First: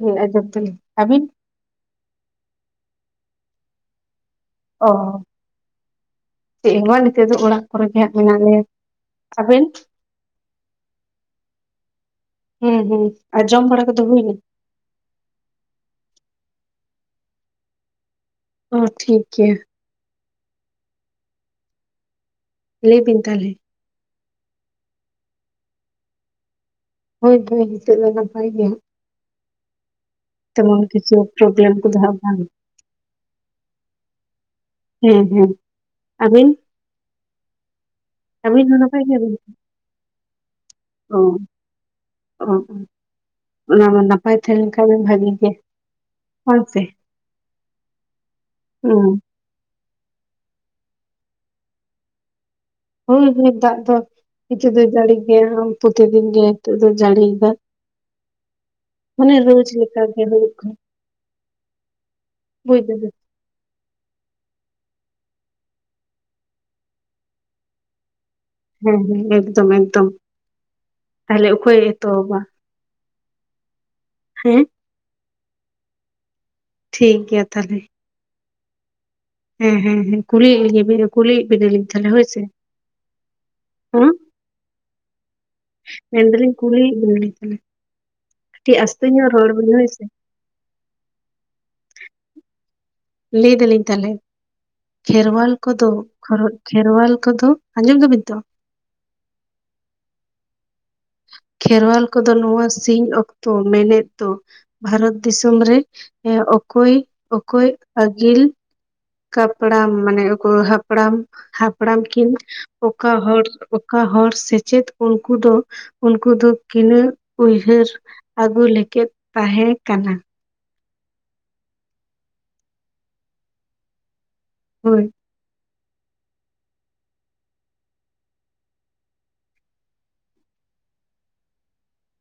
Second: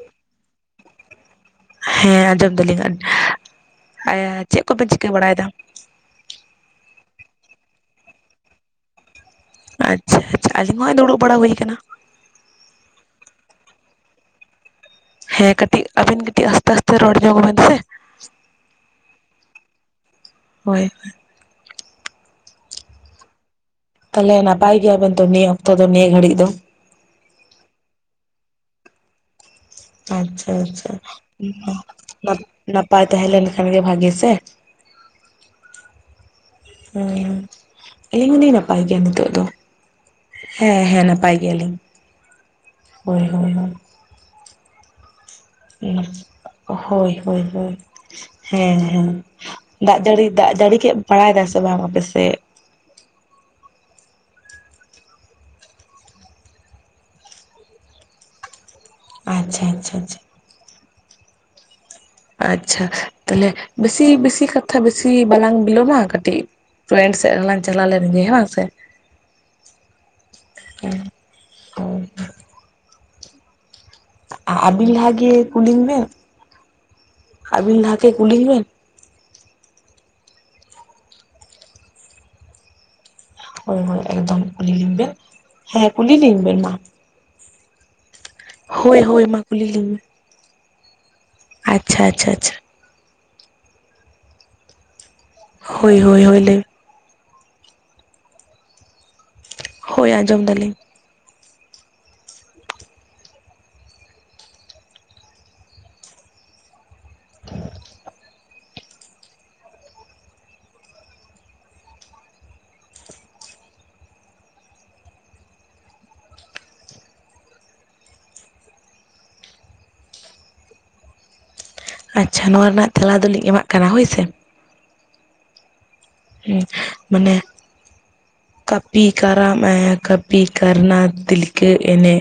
ᱦᱮᱸ [unintelligible] ᱟᱹᱵᱤᱱ? ᱦᱮᱸ ᱟᱸᱡᱚᱢ ᱫᱟᱞᱤᱧ᱾ ᱪᱮᱫ ᱚ ᱠᱚᱵᱮᱱ ᱪᱤᱠᱟᱹ ᱵᱟᱲᱟᱭ ᱮᱫᱟ? ᱪᱮᱫ ᱦᱚᱸ ᱵᱟᱝ, ᱱᱤᱛᱚᱜ ᱫᱚ ᱚᱲᱟᱜ ᱠᱚᱨᱮ ᱜᱮ ᱦᱟᱸᱜ ᱢᱮᱱᱟᱜ ᱞᱮᱭᱟ᱾ ᱟᱵᱮᱱ ᱟᱪᱪᱷᱟ ᱟᱪᱪᱷᱟ ᱟᱹᱞᱤᱧ ᱦᱚᱸᱧ ᱫᱩᱲᱩᱵ ᱵᱟᱲᱟ ᱦᱩᱭ ᱟᱠᱟᱱᱟ᱾ ᱦᱩᱸ ᱦᱩᱸ ᱟᱨ ᱡᱚᱢ ᱯᱷᱲᱟᱟ ᱠᱚᱫᱚ ᱦᱩᱭᱱᱟ? ᱦᱮᱸ ᱠᱟᱹᱴᱤᱡ ᱟᱹᱵᱤᱱ ᱠᱟᱹᱴᱤᱡ ᱟᱥᱛᱮ ᱟᱥᱛᱮ ᱨᱚᱲ ᱧᱚᱜ ᱟᱵᱤᱱ ᱥᱮ᱾ ᱚ ᱴᱷᱤᱠ ᱜᱮᱭᱟ᱾ ᱦᱳᱭ ᱦᱳᱭ᱾ ᱞᱟᱹᱭ ᱵᱤᱱ ᱛᱟᱦᱚᱞᱮ? ᱛᱟᱦᱚᱞᱮ ᱱᱟᱯᱟᱭ ᱜᱮᱭᱟᱵᱮᱱ ᱛᱚ, ᱱᱤᱭᱟᱹ ᱚᱠᱛᱚ ᱫᱚ ᱱᱤᱭᱟᱹ ᱜᱷᱟᱹᱲᱤᱡ ᱫᱚ ᱦᱳᱭ ᱛᱚ ᱱᱤᱛᱟᱹᱜ ᱫᱚ ᱱᱟᱯᱟᱭ ᱜᱮᱭᱟ᱾ ᱟᱪᱪᱷᱟ ᱟᱪᱪᱷᱟ, ᱠᱤᱪᱷᱩ ᱯᱨᱚᱵᱞᱮᱢ ᱠᱚᱫᱚ ᱦᱟᱸᱜ ᱵᱟᱝ ᱱᱟᱯᱟᱭ ᱛᱟᱦᱮᱸ ᱞᱮᱱᱠᱷᱟᱱ ᱜᱮ ᱵᱷᱟᱹᱜᱤ ᱥᱮ? ᱦᱮᱸ ᱦᱮᱸ, ᱟᱵᱤᱱ? ᱦᱩᱸ᱾ ᱟᱹᱞᱤᱧ ᱦᱚᱞᱤᱧ ᱟᱹᱵᱤᱱ ᱦᱚᱸ ᱱᱟᱯᱟᱭ ᱜᱮᱭᱟ ᱱᱤᱛᱚᱜ ᱵᱤᱱ? ᱫᱚ ᱦᱮᱸ ᱦᱮᱸ ᱚ ᱱᱟᱯᱟᱭ ᱜᱮᱭᱟᱞᱤᱧ ᱚ, ᱦᱳᱭ ᱦᱳᱭ ᱚᱱᱟ ᱱᱟᱯᱟᱭ ᱛᱟᱦᱮᱱ ᱠᱷᱟᱱ ᱵᱷᱟᱹᱜᱤ᱾ ᱦᱳᱭ ᱦᱳᱭ ᱦᱮᱸ ᱦᱩᱸ ᱦᱮᱸ᱾ ᱫᱟᱜ ᱡᱟᱹᱲᱤ ᱫᱟᱜ ᱡᱟᱹᱲᱤ ᱠᱮᱫ ᱵᱟᱲᱟᱭ ᱮᱫᱟ ᱥᱮ ᱵᱟᱝ ᱟᱯᱮᱥᱮᱫ? ᱦᱩᱸ ᱦᱩᱸ, ᱫᱟᱜ ᱫᱚ ᱱᱤᱛᱚᱜ ᱫᱚ ᱡᱟᱹᱲᱤ ᱜᱮᱭᱟ, ᱯᱨᱚᱛ ᱫᱤᱱ ᱜᱮ ᱱᱤᱛᱚᱜ ᱫᱚᱭ ᱡᱟᱹᱲᱤᱭᱟ᱾ ᱢᱟᱱᱮ ᱟᱪᱪᱷᱟ ᱨᱳᱡ ᱟᱪᱪᱷᱟ ᱞᱮᱠᱟ ᱟᱪᱪᱷᱟ ᱜᱮ ᱦᱩᱭᱩᱜ ᱠᱟᱱᱟ᱾ ᱵᱩᱡ ᱟᱪᱪᱷᱟ, ᱫᱟᱵᱤᱱ ᱛᱟᱦᱞᱮ ᱵᱮᱥᱤ ᱵᱮᱥᱤ ᱠᱟᱛᱷᱟ ᱵᱮᱥᱤ ᱵᱟᱞᱟᱝ ᱵᱤᱞᱚᱢᱟ ᱠᱟᱹᱴᱤᱡ ᱯᱷᱮᱱ ᱥᱮᱞᱟᱝ ᱪᱟᱞᱟ ᱞᱮᱱ ᱜᱮ ᱦᱟᱸᱜ᱾ ᱦᱮᱸ ᱦᱮᱸ, ᱮᱠᱫᱚᱢ ᱮᱠᱫᱚᱢ ᱛᱟᱦᱚᱞᱮ ᱚᱠᱚᱭ ᱮᱛᱚᱦᱚᱵᱟ? ᱦᱮᱸ ᱟᱹᱵᱤᱱ ᱞᱟᱦᱟ ᱜᱮ ᱠᱩᱞᱤᱧ ᱵᱮᱱ? ᱴᱷᱤᱠ ᱜᱮᱭᱟ ᱛᱟᱦᱚᱞᱮ ᱟᱹᱵᱤᱱ ᱞᱟᱦᱟ ᱜᱮ ᱠᱩᱞᱤᱧ ᱵᱮᱱ? ᱦᱮᱸ ᱦᱮᱸ ᱦᱮᱸ ᱠᱩᱞᱤ ᱠᱩᱞᱤ ᱵᱮᱱᱟ ᱞᱤᱧ ᱛᱟᱞᱮ ᱦᱳᱭ ᱥᱮ? ᱦᱳᱭ ᱦᱳᱭ ᱦᱮᱸ? ᱮᱠᱫᱚᱢ ᱠᱩᱞᱤ ᱞᱤᱧ ᱵᱮᱱ ᱦᱮᱸ ᱠᱩᱞᱤ ᱢᱮᱱ ᱮᱫᱟ ᱞᱤᱧ ᱵᱮᱱ ᱢᱟ ᱠᱩᱞᱤ ᱮᱫ ᱵᱤᱱᱟ? ᱠᱟᱹᱴᱤᱡ ᱦᱳᱭ ᱟᱥᱛᱮ ᱦᱳᱭ ᱧᱚᱜ ᱢᱟ ᱨᱚᱲ ᱠᱩᱞᱤ ᱵᱮᱱ ᱦᱳᱭ ᱞᱤᱧ ᱢᱮ ᱥᱮ᱾ ᱟᱪᱪᱷᱟ, ᱟᱪᱪᱷᱟ, ᱟᱪᱪᱷᱟ᱾ ᱞᱟᱹᱭ ᱮᱫᱟ ᱞᱤᱧ ᱛᱟᱦᱚᱞᱮ ᱠᱷᱮᱨᱣᱟᱞ ᱠᱚᱫᱚ ᱦᱳᱭ ᱦᱳᱭ ᱦᱳᱭ ᱠᱷᱚᱨᱚᱜ ᱞᱟᱹᱭ ᱠᱷᱮᱨᱣᱟᱞ ᱠᱚᱫᱚ ᱟᱸᱡᱚᱢ ᱮᱫᱟ ᱵᱤᱱ ᱛᱚ? ᱦᱳᱭ, ᱟᱸᱡᱚᱢ ᱮᱫᱟᱞᱤᱧ᱾ ᱠᱷᱮᱨᱣᱟᱞ ᱠᱚᱫᱚ ᱱᱚᱣᱟ ᱥᱤᱧ ᱚᱠᱛᱚ ᱢᱮᱱᱮᱫ ᱫᱚ ᱵᱷᱟᱨᱚᱛ ᱫᱤᱥᱚᱢ ᱨᱮ ᱚᱠᱚᱭ ᱚᱠᱚᱭ ᱟᱹᱜᱤᱞ ᱠᱟᱯᱲᱟᱢ ᱢᱟᱱᱮᱠᱚ ᱦᱟᱯᱲᱟᱢ ᱦᱟᱯᱲᱟᱢ ᱠᱤᱱ ᱚᱠᱟ ᱦᱚᱲ ᱚᱠᱟ ᱦᱚᱲ ᱥᱮᱪᱮᱫ ᱩᱱᱠᱩ ᱫᱚ ᱩᱱᱠᱩ ᱫᱚ ᱠᱤᱱᱟᱹᱜ ᱩᱭᱦᱟᱹᱨ ᱟᱹᱜᱩ ᱞᱮᱠᱮ ᱛᱟᱦᱮᱸ ᱠᱟᱱᱟ? ᱟᱪᱪᱷᱟ, ᱱᱚᱣᱟ ᱨᱮᱱᱟᱜ ᱛᱮᱞᱟ ᱫᱚᱞᱤᱧ ᱮᱢᱟᱜ ᱠᱟᱱᱟ ᱦᱳᱭ ᱥᱮ ᱦᱳᱭ᱾ ᱢᱟᱱᱮ ᱠᱟᱹᱯᱤ, ᱠᱟᱨᱟᱢ, ᱠᱟᱹᱯᱤ ᱠᱟᱨᱱᱟ, ᱛᱤᱞᱠᱟ ᱮᱱᱮ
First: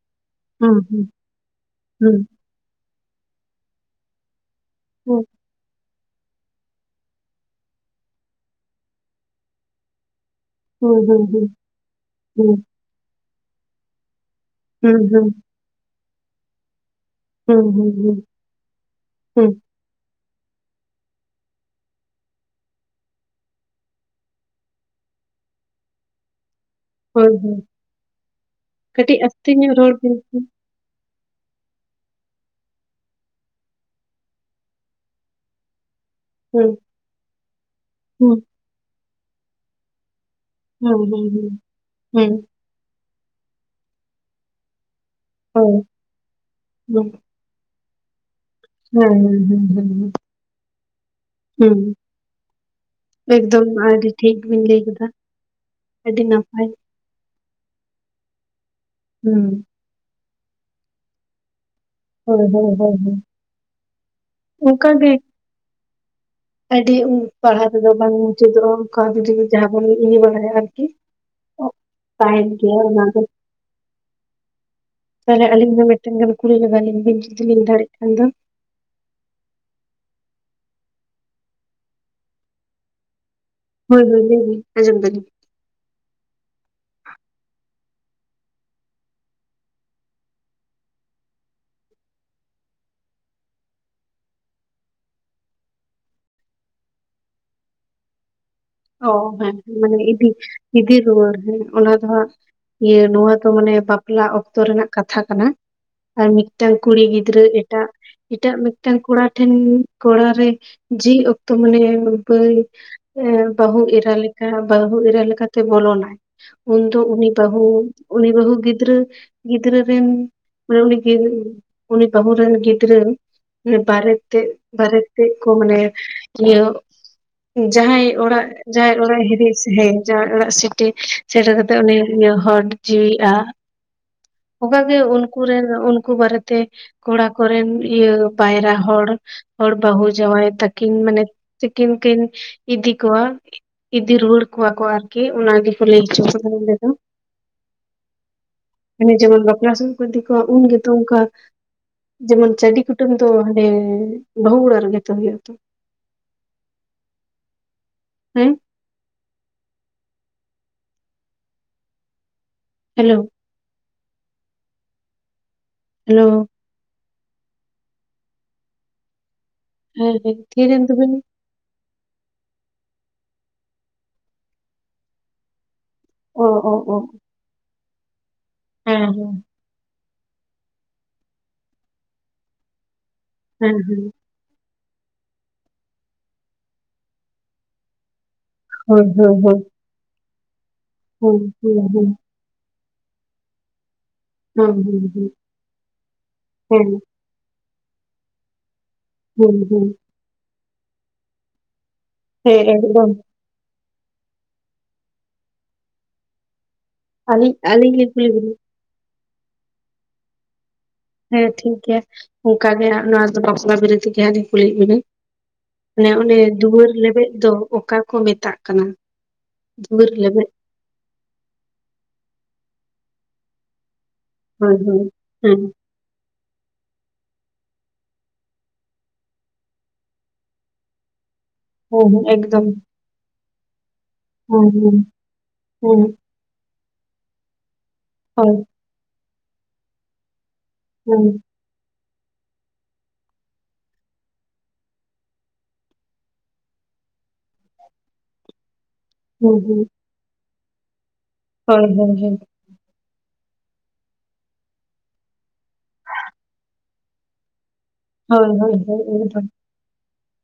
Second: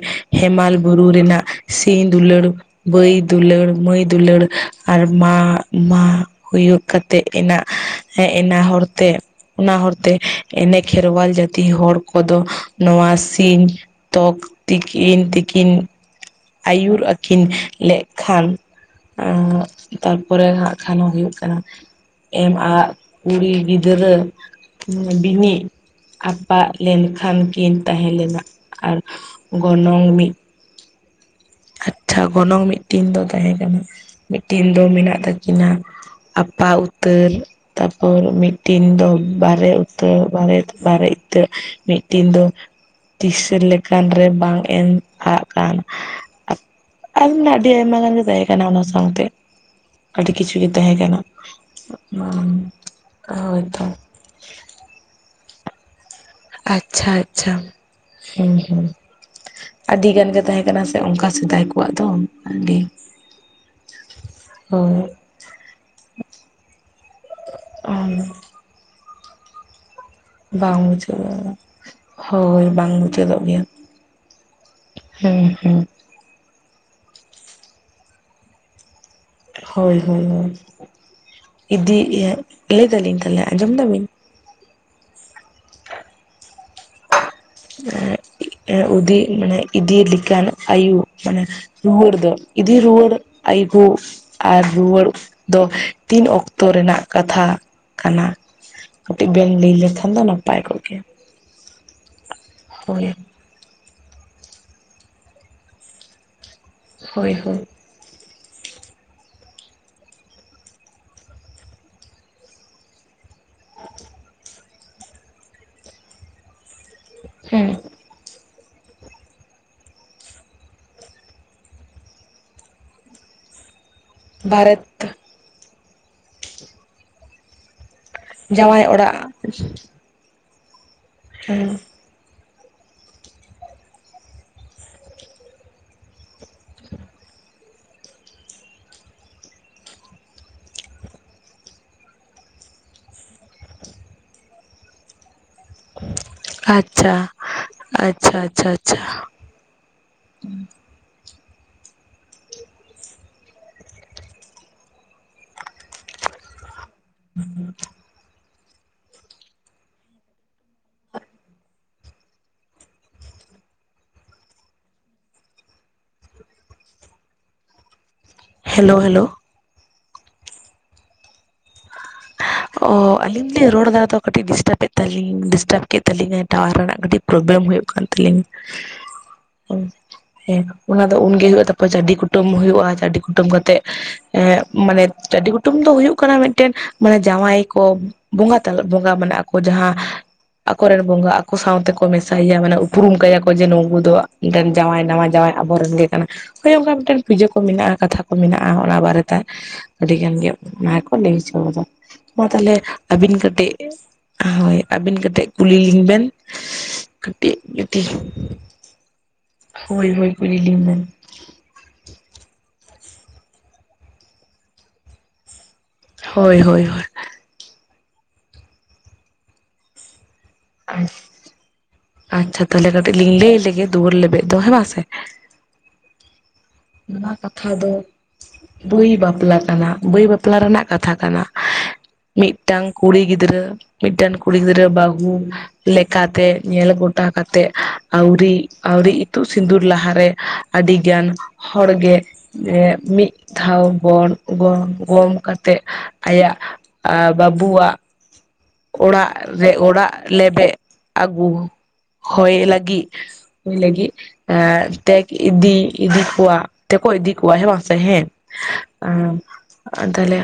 ᱦᱩᱸ ᱦᱮᱢᱟᱞ ᱦᱩᱸ ᱵᱩᱨᱩ ᱨᱮᱱᱟᱜ ᱥᱤᱧ ᱦᱩᱸ ᱫᱩᱞᱟᱹᱲ, ᱵᱟᱹᱭ ᱫᱩᱞᱟᱹᱲ, ᱢᱟᱹᱭ ᱫᱩᱞᱟᱹᱲ, ᱟᱨ ᱢᱟ ᱢᱟ ᱦᱩᱭᱩᱜ ᱠᱟᱛᱮᱫ ᱮᱱᱟ, ᱦᱮᱸ ᱮᱱᱟ ᱦᱚᱨᱛᱮ ᱚᱱᱟ ᱦᱚᱨ ᱛᱮ ᱦᱩᱸ ᱦᱩᱸ ᱠᱷᱮᱨᱣᱟᱞ ᱦᱩᱸ ᱡᱟᱹᱛᱤ ᱦᱚᱲ ᱠᱚᱫᱚ ᱦᱩᱸ ᱱᱚᱣᱟ ᱥᱤᱧ ᱛᱚᱠ ᱦᱩᱸ ᱛᱤᱠᱤᱱ ᱦᱩᱸ ᱛᱤᱠᱤᱱ ᱟᱹᱭᱩᱨᱼᱼ ᱠᱤᱱ ᱦᱩᱸ ᱦᱩᱸ ᱦᱩᱸ ᱞᱮ ᱦᱩᱸ ᱠᱷᱟᱱ ᱦᱩᱸ ᱟᱸᱻ ᱛᱟᱨᱯᱚᱨᱮ ᱦᱟᱸᱜ ᱠᱷᱟᱱ ᱦᱚᱸ ᱦᱩᱭᱩᱜ ᱠᱟᱱᱟ? ᱮᱢ ᱟ ᱠᱩᱲᱤ ᱜᱤᱫᱽᱨᱟᱹ ᱵᱤᱱᱤᱜᱼᱼ ᱟᱯᱟᱜ ᱞᱮᱱ ᱦᱳᱭ ᱠᱷᱟᱱ ᱦᱳᱭ ᱠᱤᱱ ᱛᱟᱦᱮᱸ ᱞᱮᱱᱟ ᱟᱨ ᱠᱟᱹᱴᱤᱡ ᱟᱥᱛᱮ ᱧᱚᱜ ᱨᱚᱲ ᱜᱚᱱᱚᱝ ᱵᱤᱱ ᱢᱤᱫᱼᱼ ᱥᱮ ᱟᱪᱪᱷᱟ ᱜᱚᱱᱚᱝ ᱢᱤᱫᱴᱤᱱ ᱫᱚ ᱛᱟᱦᱮᱸ ᱠᱟᱱᱟ ᱢᱤᱫᱴᱤᱱ ᱫᱚ ᱢᱮᱱᱟᱜ ᱛᱟᱹᱠᱤᱱᱟ, ᱟᱯᱟ ᱦᱩᱸ ᱩᱛᱟᱹᱨ ᱛᱟᱯᱚᱨ ᱦᱩᱸ ᱢᱤᱫᱴᱤᱱ ᱫᱚ ᱵᱟᱨᱮ ᱩᱛᱟᱹᱨ ᱵᱟᱨᱮᱼᱼ ᱦᱩᱸ ᱵᱟᱨᱮ ᱦᱩᱸ ᱤᱛᱟᱹᱛ ᱦᱩᱸ ᱢᱤᱫᱴᱤᱱ ᱦᱩᱸ ᱫᱚ ᱛᱤᱥᱟᱹ ᱞᱮᱠᱟᱱ ᱨᱮ ᱵᱟᱝ ᱮᱢᱼᱼ ᱦᱳᱮᱸ ᱦᱩᱸ ᱟᱨ ᱟᱹᱰᱤ ᱟᱭᱢᱟ ᱜᱟᱱ ᱜᱮ ᱛᱟᱦᱮᱸ ᱠᱟᱱᱟ ᱚᱱᱟ ᱦᱮᱸ ᱥᱟᱶᱛᱮ ᱦᱮᱸ ᱦᱮᱸ ᱦᱮᱸ ᱟᱹᱰᱤ ᱠᱤᱪᱷᱩ ᱜᱮ ᱛᱟᱦᱮᱸ ᱠᱟᱱᱟ᱾ ᱦᱩᱸ ᱮᱠᱫᱚᱢ ᱦᱛ [unintelligible] ᱟᱹᱰᱤ ᱴᱷᱤᱠ ᱵᱤᱱ ᱞᱟᱹᱭ ᱠᱮᱫᱟ ᱟᱹᱰᱤ ᱱᱟᱯᱟᱭ᱾ ᱟᱪᱪᱷᱟ ᱟᱪᱪᱷᱟ ᱦᱩᱸ ᱦᱩᱸ᱾ ᱦᱩᱸ ᱟᱹᱰᱤ ᱜᱟᱱ ᱜᱮ ᱛᱟᱦᱮᱸ ᱠᱟᱱᱟ ᱥᱮ ᱚᱱᱠᱟ ᱥᱮᱫᱟᱭ ᱠᱚᱼᱼ ᱩᱱᱠᱩᱣᱟᱜ ᱫᱚ ᱦᱳᱭ ᱦᱳᱭ ᱟᱹᱰᱤ ᱦᱳᱭ ᱦᱳᱭ ᱚᱱᱠᱟ ᱦᱚᱭ ᱜᱮ ᱟᱹᱰᱤ ᱩᱸ ᱯᱟᱲᱦᱟᱣ ᱛᱮ ᱫᱚ ᱵᱟᱝ ᱢᱩᱪᱟᱹᱫᱚᱜᱼᱟ ᱚᱱᱠᱟ ᱡᱟᱦᱟᱸ ᱵᱚᱱ ᱤᱫᱤ ᱵᱟᱲᱟᱭᱼᱼ ᱵᱟᱝ ᱢᱩᱪᱟᱹᱫ ᱦᱳᱭ ᱜᱮᱭᱟ ᱵᱟᱝ ᱚᱱᱟ ᱫᱚ ᱢᱩᱪᱟᱹᱫᱚᱜ ᱜᱮᱭᱟ᱾ ᱦᱮᱸ ᱦᱩᱮᱸ ᱢᱤᱫ ᱠᱲᱤ ᱞᱞᱤᱧ ᱵ ᱡᱩᱫᱤ ᱞᱤᱧ ᱫᱟᱲᱮᱭᱟᱜ ᱠᱷᱟᱱ ᱫᱚ? ᱦᱳᱭ ᱦᱳᱭ ᱦᱳᱭ ᱤᱫᱤᱟ ᱞᱟᱹᱭ ᱫᱟᱞᱤᱧ ᱛᱟᱦᱚᱞᱮ? ᱟᱸᱡᱚᱢ ᱦᱳᱭ ᱫᱟᱵᱤᱱ ᱦᱳᱭ ᱞᱟᱹᱭ ᱢᱮ ᱟᱡᱚᱢ ᱫᱟᱞᱤᱧ? [inaudible] ᱩᱫᱤ ᱢᱟᱱᱮ ᱤᱫ ᱞᱮᱠᱷᱟᱱ ᱟᱭᱳ ᱢᱟᱱᱮᱼᱼ ᱨᱩᱣᱟᱹᱲ ᱫᱚ ᱤᱫᱤ ᱨᱩᱣᱟᱹᱲ ᱟᱭᱩ ᱠᱳ ᱟᱨ ᱨᱩᱣᱟᱹᱲ ᱫᱚ ᱛᱤᱱ ᱚᱠᱛᱚ ᱨᱮᱱᱟᱜ ᱠᱟᱛᱷᱟ ᱠᱟᱱᱟ? ᱚ ᱠᱟᱹᱴᱤᱡ ᱵᱮᱱ ᱦᱮᱸ ᱞᱟᱹᱭ ᱢᱟᱱᱮ ᱞᱮᱠᱷᱟᱱ ᱫᱚ ᱤᱫᱤ ᱱᱟᱯᱟᱭ ᱠᱚᱜ ᱤᱫᱤ ᱠᱮᱭᱟ ᱨᱩᱟᱹᱣ ᱦᱮᱸ ᱚᱱᱟ ᱫᱚ ᱦᱟᱸᱜ ᱤᱭᱟᱹ ᱦᱳᱭ ᱱᱚᱣᱟ ᱫᱚ ᱢᱟᱱᱮ ᱵᱟᱯᱞᱟ ᱚᱠᱛᱚ ᱨᱮᱱᱟᱜ ᱠᱟᱛᱷᱟ ᱠᱟᱱᱟ᱾ ᱟᱨ ᱢᱤᱫᱴᱮᱝ ᱠᱩᱲᱤ ᱦᱳᱭ ᱜᱤᱫᱽᱨᱟᱹ ᱦᱳᱭ ᱮᱴᱟᱜᱼᱼ ᱮᱴᱟᱜ ᱢᱤᱫᱴᱟᱝ ᱠᱚᱲᱟ ᱴᱷᱮᱱ ᱠᱚᱲᱟ ᱨᱮ ᱡᱷᱤᱡ ᱚᱠᱛᱚ ᱢᱟᱱᱮ ᱵᱟᱹᱭᱼᱼ ᱟᱹ ᱵᱟᱹᱦᱩ ᱤᱨᱟ ᱞᱮᱠᱟ ᱵᱟᱦᱩ ᱤᱨᱟᱞᱮᱠᱟ ᱛᱮ ᱵᱚᱞᱳ ᱱᱟᱭ ᱩᱱ ᱫᱚ ᱩᱱᱤ ᱵᱟᱹᱦᱩ ᱦᱮᱸ ᱩᱱᱤ ᱵᱟᱹᱦᱩ ᱜᱤᱫᱽᱨᱟᱹᱼᱼ ᱜᱤᱫᱽᱨᱟᱹ ᱨᱮᱱ ᱢᱟᱱᱮ ᱩᱱᱤ ᱵᱟᱹᱦᱩ ᱨᱮᱱ ᱜᱤᱫᱽᱨᱟᱹ ᱵᱟᱨᱮ ᱛᱮᱫ ᱵᱷᱟᱨᱚᱛ ᱵᱟᱨᱮ ᱛᱮᱫ ᱠᱚ ᱢᱟᱱᱮ ᱤᱭᱟᱹ ᱡᱟᱦᱟᱸᱭ ᱚᱲᱟᱜᱼᱼ ᱡᱟᱦᱟᱸᱭ ᱚᱲᱟᱜ ᱦᱤᱨᱤᱡ ᱥᱮ ᱦᱮ ᱡᱟᱦᱟᱸᱭ ᱚᱲᱟᱜ ᱥᱤᱴᱤ ᱥᱮᱴᱮᱨ ᱦᱩᱸ ᱠᱟᱛᱮᱜ ᱩᱱᱤ ᱤᱭᱟᱹ ᱦᱚᱰ ᱡᱤᱣᱤᱼᱟ ᱚᱱᱠᱟᱜᱮ ᱩᱱᱠᱩ ᱨᱮᱱ ᱩᱱᱠᱩ ᱵᱟᱨᱮ ᱛᱮᱼᱼ ᱠᱚᱲᱟ ᱠᱚᱨᱮᱱ ᱤᱭᱟᱹ ᱯᱟᱭᱨᱟ ᱦᱚᱲ ᱦᱚᱲ ᱵᱟᱹᱦᱩ ᱡᱟᱶᱟᱭ ᱛᱟᱹᱠᱤᱱ ᱢᱟᱱᱮ ᱛᱤᱠᱤᱱ ᱠᱤᱱ ᱤᱫᱤ ᱠᱚᱣᱟ᱾ ᱤᱫᱤ ᱨᱩᱣᱟᱹᱲ ᱠᱩᱣᱟ ᱠᱚ ᱟᱨᱠᱤ ᱚᱱᱟ ᱜᱮ ᱠᱚ ᱞᱟᱹᱭ ᱦᱚᱪᱚ ᱠᱟᱫᱟ ᱚᱸᱰᱮ ᱫᱚᱼᱼ ᱟᱪᱪᱷᱟ ᱟᱪᱪᱷᱟ ᱟᱪᱪᱷᱟ ᱟᱪᱪᱷᱟ ᱡᱮᱢᱚᱱ ᱵᱟᱯᱞᱟ ᱥᱩᱨ ᱠᱚ ᱛᱤ ᱠᱚ ᱟ ᱩᱱᱼᱼ ᱛᱚ ᱚᱱᱠᱟ ᱡᱮᱢᱚᱱ ᱪᱟᱹᱰᱤ ᱠᱩᱴᱟᱹᱢ ᱫᱚ ᱦᱟᱱᱮ ᱵᱟᱹᱦᱩ ᱚᱲᱟᱜ ᱨᱮ ᱜᱮ ᱦᱩᱭᱩᱜ ᱛᱚᱼᱼ ᱦᱮᱸ ᱦᱮᱸ ᱦᱮᱞᱳ ᱦᱮᱞᱳ? Hello hello? ᱦᱮᱸ ᱦᱮᱸ ᱛᱷᱤᱨᱮᱱ ᱫᱩ ᱵᱮᱱ ᱚᱻ ᱟᱹᱞᱤᱧ ᱨᱚᱲ ᱫᱟ ᱛᱚ ᱠᱟᱹᱴᱤᱡ ᱰᱤᱥᱴᱟᱵᱮᱫ ᱛᱟᱹᱞᱤᱧ ᱰᱤᱥᱴᱟᱵ ᱮᱫ ᱛᱟᱹᱞᱤᱧᱟ ᱚ ᱴᱟᱣᱟᱨ ᱚ ᱚ ᱨᱮᱱᱟᱜ ᱠᱟᱹᱴᱤᱡ ᱯᱨᱚᱵᱞᱮᱢ ᱦᱩᱭᱩᱜ ᱠᱟᱱ ᱛᱟᱹᱞᱤᱧᱼᱼ ᱦᱮᱸ ᱦᱮᱸ ᱦᱮᱸ ᱚᱱᱟ ᱫᱚ ᱩᱱᱜᱮ ᱦᱩᱭᱩᱜᱼᱟ ᱛᱟᱨᱯᱚᱨ ᱡᱟᱹᱰᱤ ᱠᱩᱴᱟᱹᱢ ᱦᱩᱭᱩᱜᱼᱟ ᱡᱟᱹᱰᱤ ᱠᱩᱴᱟᱹᱢ ᱦᱮᱸ ᱠᱟᱛᱮᱜᱼᱼ ᱦᱮᱸ ᱮᱸ ᱢᱟᱱᱮ ᱡᱟᱹᱰᱤ ᱠᱩᱴᱟᱹᱢ ᱫᱚ ᱦᱩᱭᱩᱜ ᱠᱟᱱᱟ ᱢᱮᱫᱴᱮᱱ ᱢᱟᱱᱮ ᱡᱟᱸᱣᱟᱭ ᱠᱚ ᱵᱚᱸᱜᱟ, ᱦᱳᱭ ᱵᱚᱸᱜᱟ ᱢᱟᱱᱮ ᱟᱠᱚ ᱦᱳᱭ ᱡᱟᱦᱟᱸ ᱟᱠᱚᱨᱮᱱ ᱵᱚᱸᱜᱟ ᱦᱳᱭ ᱟᱠᱚ ᱦᱮᱸ ᱥᱟᱶ ᱦᱮᱸ ᱛᱮᱠᱚ ᱦᱮᱸ ᱢᱮᱥ ᱥᱟᱭᱟ ᱢᱟᱱᱮ ᱩᱯᱨᱩᱢ ᱠᱟᱭᱟ ᱠᱚ ᱡᱮ ᱱᱩᱝᱠᱩ ᱫᱚ ᱤᱧᱨᱮᱱ ᱡᱟᱸᱣᱟᱭ ᱦᱮᱸ ᱱᱟᱣᱟ ᱡᱟᱸᱣᱟᱭ ᱟᱵᱚᱨᱮᱱ ᱜᱮ ᱠᱟᱱᱟ ᱦᱚᱭ ᱦᱮᱸ ᱚᱱᱠᱟ ᱢᱤᱫᱴᱮᱱ, ᱯᱩᱡᱟᱹ ᱠᱚ ᱢᱮᱱᱟᱜᱼᱟ ᱠᱟᱛᱷᱟ ᱠᱚ ᱢᱮᱱᱟᱜᱼᱟ, ᱚᱱᱟ ᱵᱟᱨᱮᱛᱮ ᱦᱮᱸ ᱟᱹᱰᱤ ᱜᱟᱱ ᱜᱮ ᱚᱱᱟ ᱜᱮᱠᱚ ᱞᱟᱹᱭ ᱦᱚᱪᱚ ᱠᱟᱫᱟ᱾ ᱢᱟ ᱦᱮᱸ ᱛᱟᱦᱚᱞᱮ ᱦᱮᱸ ᱮᱠᱫᱚᱢ ᱟᱹᱵᱤᱱ ᱠᱟᱹᱴᱤᱡ ᱦᱳᱭ ᱟᱹᱵᱤᱱ ᱠᱟᱹᱴᱤᱡ ᱠᱩᱞᱤ ᱞᱤᱧ ᱵᱮᱱ, ᱟᱹᱞᱤᱧ ᱟᱹᱞᱤᱧ ᱞᱤᱧ ᱠᱟᱹᱴᱤᱡ ᱠᱩᱞᱤ [unintelligible] ᱵᱤᱱᱟ ᱦᱳᱭ ᱦᱳᱭ ᱠᱩᱞᱤ ᱞᱤᱧ ᱵᱮᱱ, ᱦᱮᱸ ᱴᱷᱤᱠ ᱜᱮᱭᱟ ᱚᱱᱠᱟ ᱜᱮ ᱦᱟᱸᱜ ᱱᱚᱣᱟ [unintelligible] ᱵᱟᱯᱞᱟ ᱵᱟᱨᱮ ᱛᱮᱜᱮ ᱦᱟᱸᱜ ᱠᱩᱞᱤᱭᱮᱫ ᱵᱤᱱᱟ, ᱢᱟᱱᱮ ᱚᱱᱮ ᱦᱳᱭ ᱦᱳᱭ ᱫᱩᱣᱟᱹᱨ ᱦᱳᱭ ᱞᱮᱵᱮᱫ ᱫᱚ ᱚᱠᱟ ᱠᱚ ᱢᱮᱛᱟᱜ ᱠᱟᱱᱟ ᱫᱩᱣᱟᱹᱨ ᱞᱮᱵᱮᱫ, ᱟᱪᱪᱷᱟ ᱛᱟᱦᱚᱞᱮ ᱠᱟᱹᱴᱤᱡ ᱞᱤᱧ ᱞᱟᱹᱭ ᱞᱮᱜᱮ ᱫᱤᱣᱟᱹᱨ ᱞᱮᱵᱮᱫ, ᱫᱚ ᱦᱮᱸ ᱦᱳᱭ ᱵᱟᱝ ᱥᱮ ᱦᱳᱭ ᱦᱮᱸ᱾ ᱱᱚᱣᱟ ᱠᱟᱛᱷᱟ ᱫᱚ ᱵᱟᱹᱭ ᱵᱟᱯᱞᱟ ᱠᱟᱱᱟ ᱵᱟᱹᱭ ᱵᱟᱯᱞᱟ ᱨᱮᱱᱟᱜ ᱠᱟᱛᱷᱟ ᱠᱟᱱᱟ᱾ ᱦᱮᱸ ᱦᱮᱸ ᱮᱠᱫᱚᱢ ᱢᱤᱫᱴᱟᱝ ᱠᱩᱲᱤ ᱜᱤᱫᱽᱨᱟᱹ, ᱢᱤᱫᱴᱮᱱ ᱠᱩᱲᱤ ᱦᱮᱸ ᱜᱤᱫᱽᱨᱟᱹ ᱦᱮᱸ ᱵᱟᱹᱦᱩ ᱦᱮᱸ ᱞᱮᱠᱟᱛᱮ ᱧᱮᱞ ᱜᱚᱴᱟ ᱠᱟᱛᱮᱜ ᱟᱣᱨᱤ, ᱦᱳᱭ ᱟᱣᱨᱤ ᱤᱛᱩᱜ ᱥᱤᱸᱫᱩᱨ ᱞᱟᱦᱟᱨᱮ ᱟᱹᱰᱤ ᱜᱟᱱ ᱦᱮᱸ ᱦᱚᱲ ᱜᱮ, ᱢᱤᱫ ᱫᱷᱟᱣ ᱵᱚᱱ ᱜᱚᱝ, ᱜᱚᱝ ᱠᱟᱛᱮᱜ ᱟᱭᱟᱜ ᱟ ᱵᱟᱵᱩᱣᱟᱜ, ᱚᱲᱟᱜ ᱦᱮᱸ ᱨᱮ ᱦᱮᱸ ᱚᱲᱟᱜ ᱞᱮᱵᱮᱫ ᱟᱹᱜᱩ ᱦᱳᱭ ᱦᱳᱭ ᱦᱚᱭ ᱞᱟᱹᱜᱤᱫ, ᱞᱟᱹᱜᱤᱫ [unintelligible] ᱤᱫᱤ ᱤᱫᱤ ᱠᱚᱣᱟ, ᱛᱮᱠᱚ ᱤᱫᱤ ᱠᱚᱣᱟ ᱦᱮᱸ ᱵᱟᱝ ᱥᱮ ᱦᱮᱸ ᱦᱳᱭ ᱦᱳᱭ ᱦᱳᱭ ᱦᱳᱭ ᱮᱠᱫᱚᱢ ᱦᱮᱸ ᱦᱮᱸ ᱦᱮᱸ ᱟᱨ ᱛᱟᱦᱚᱞᱮ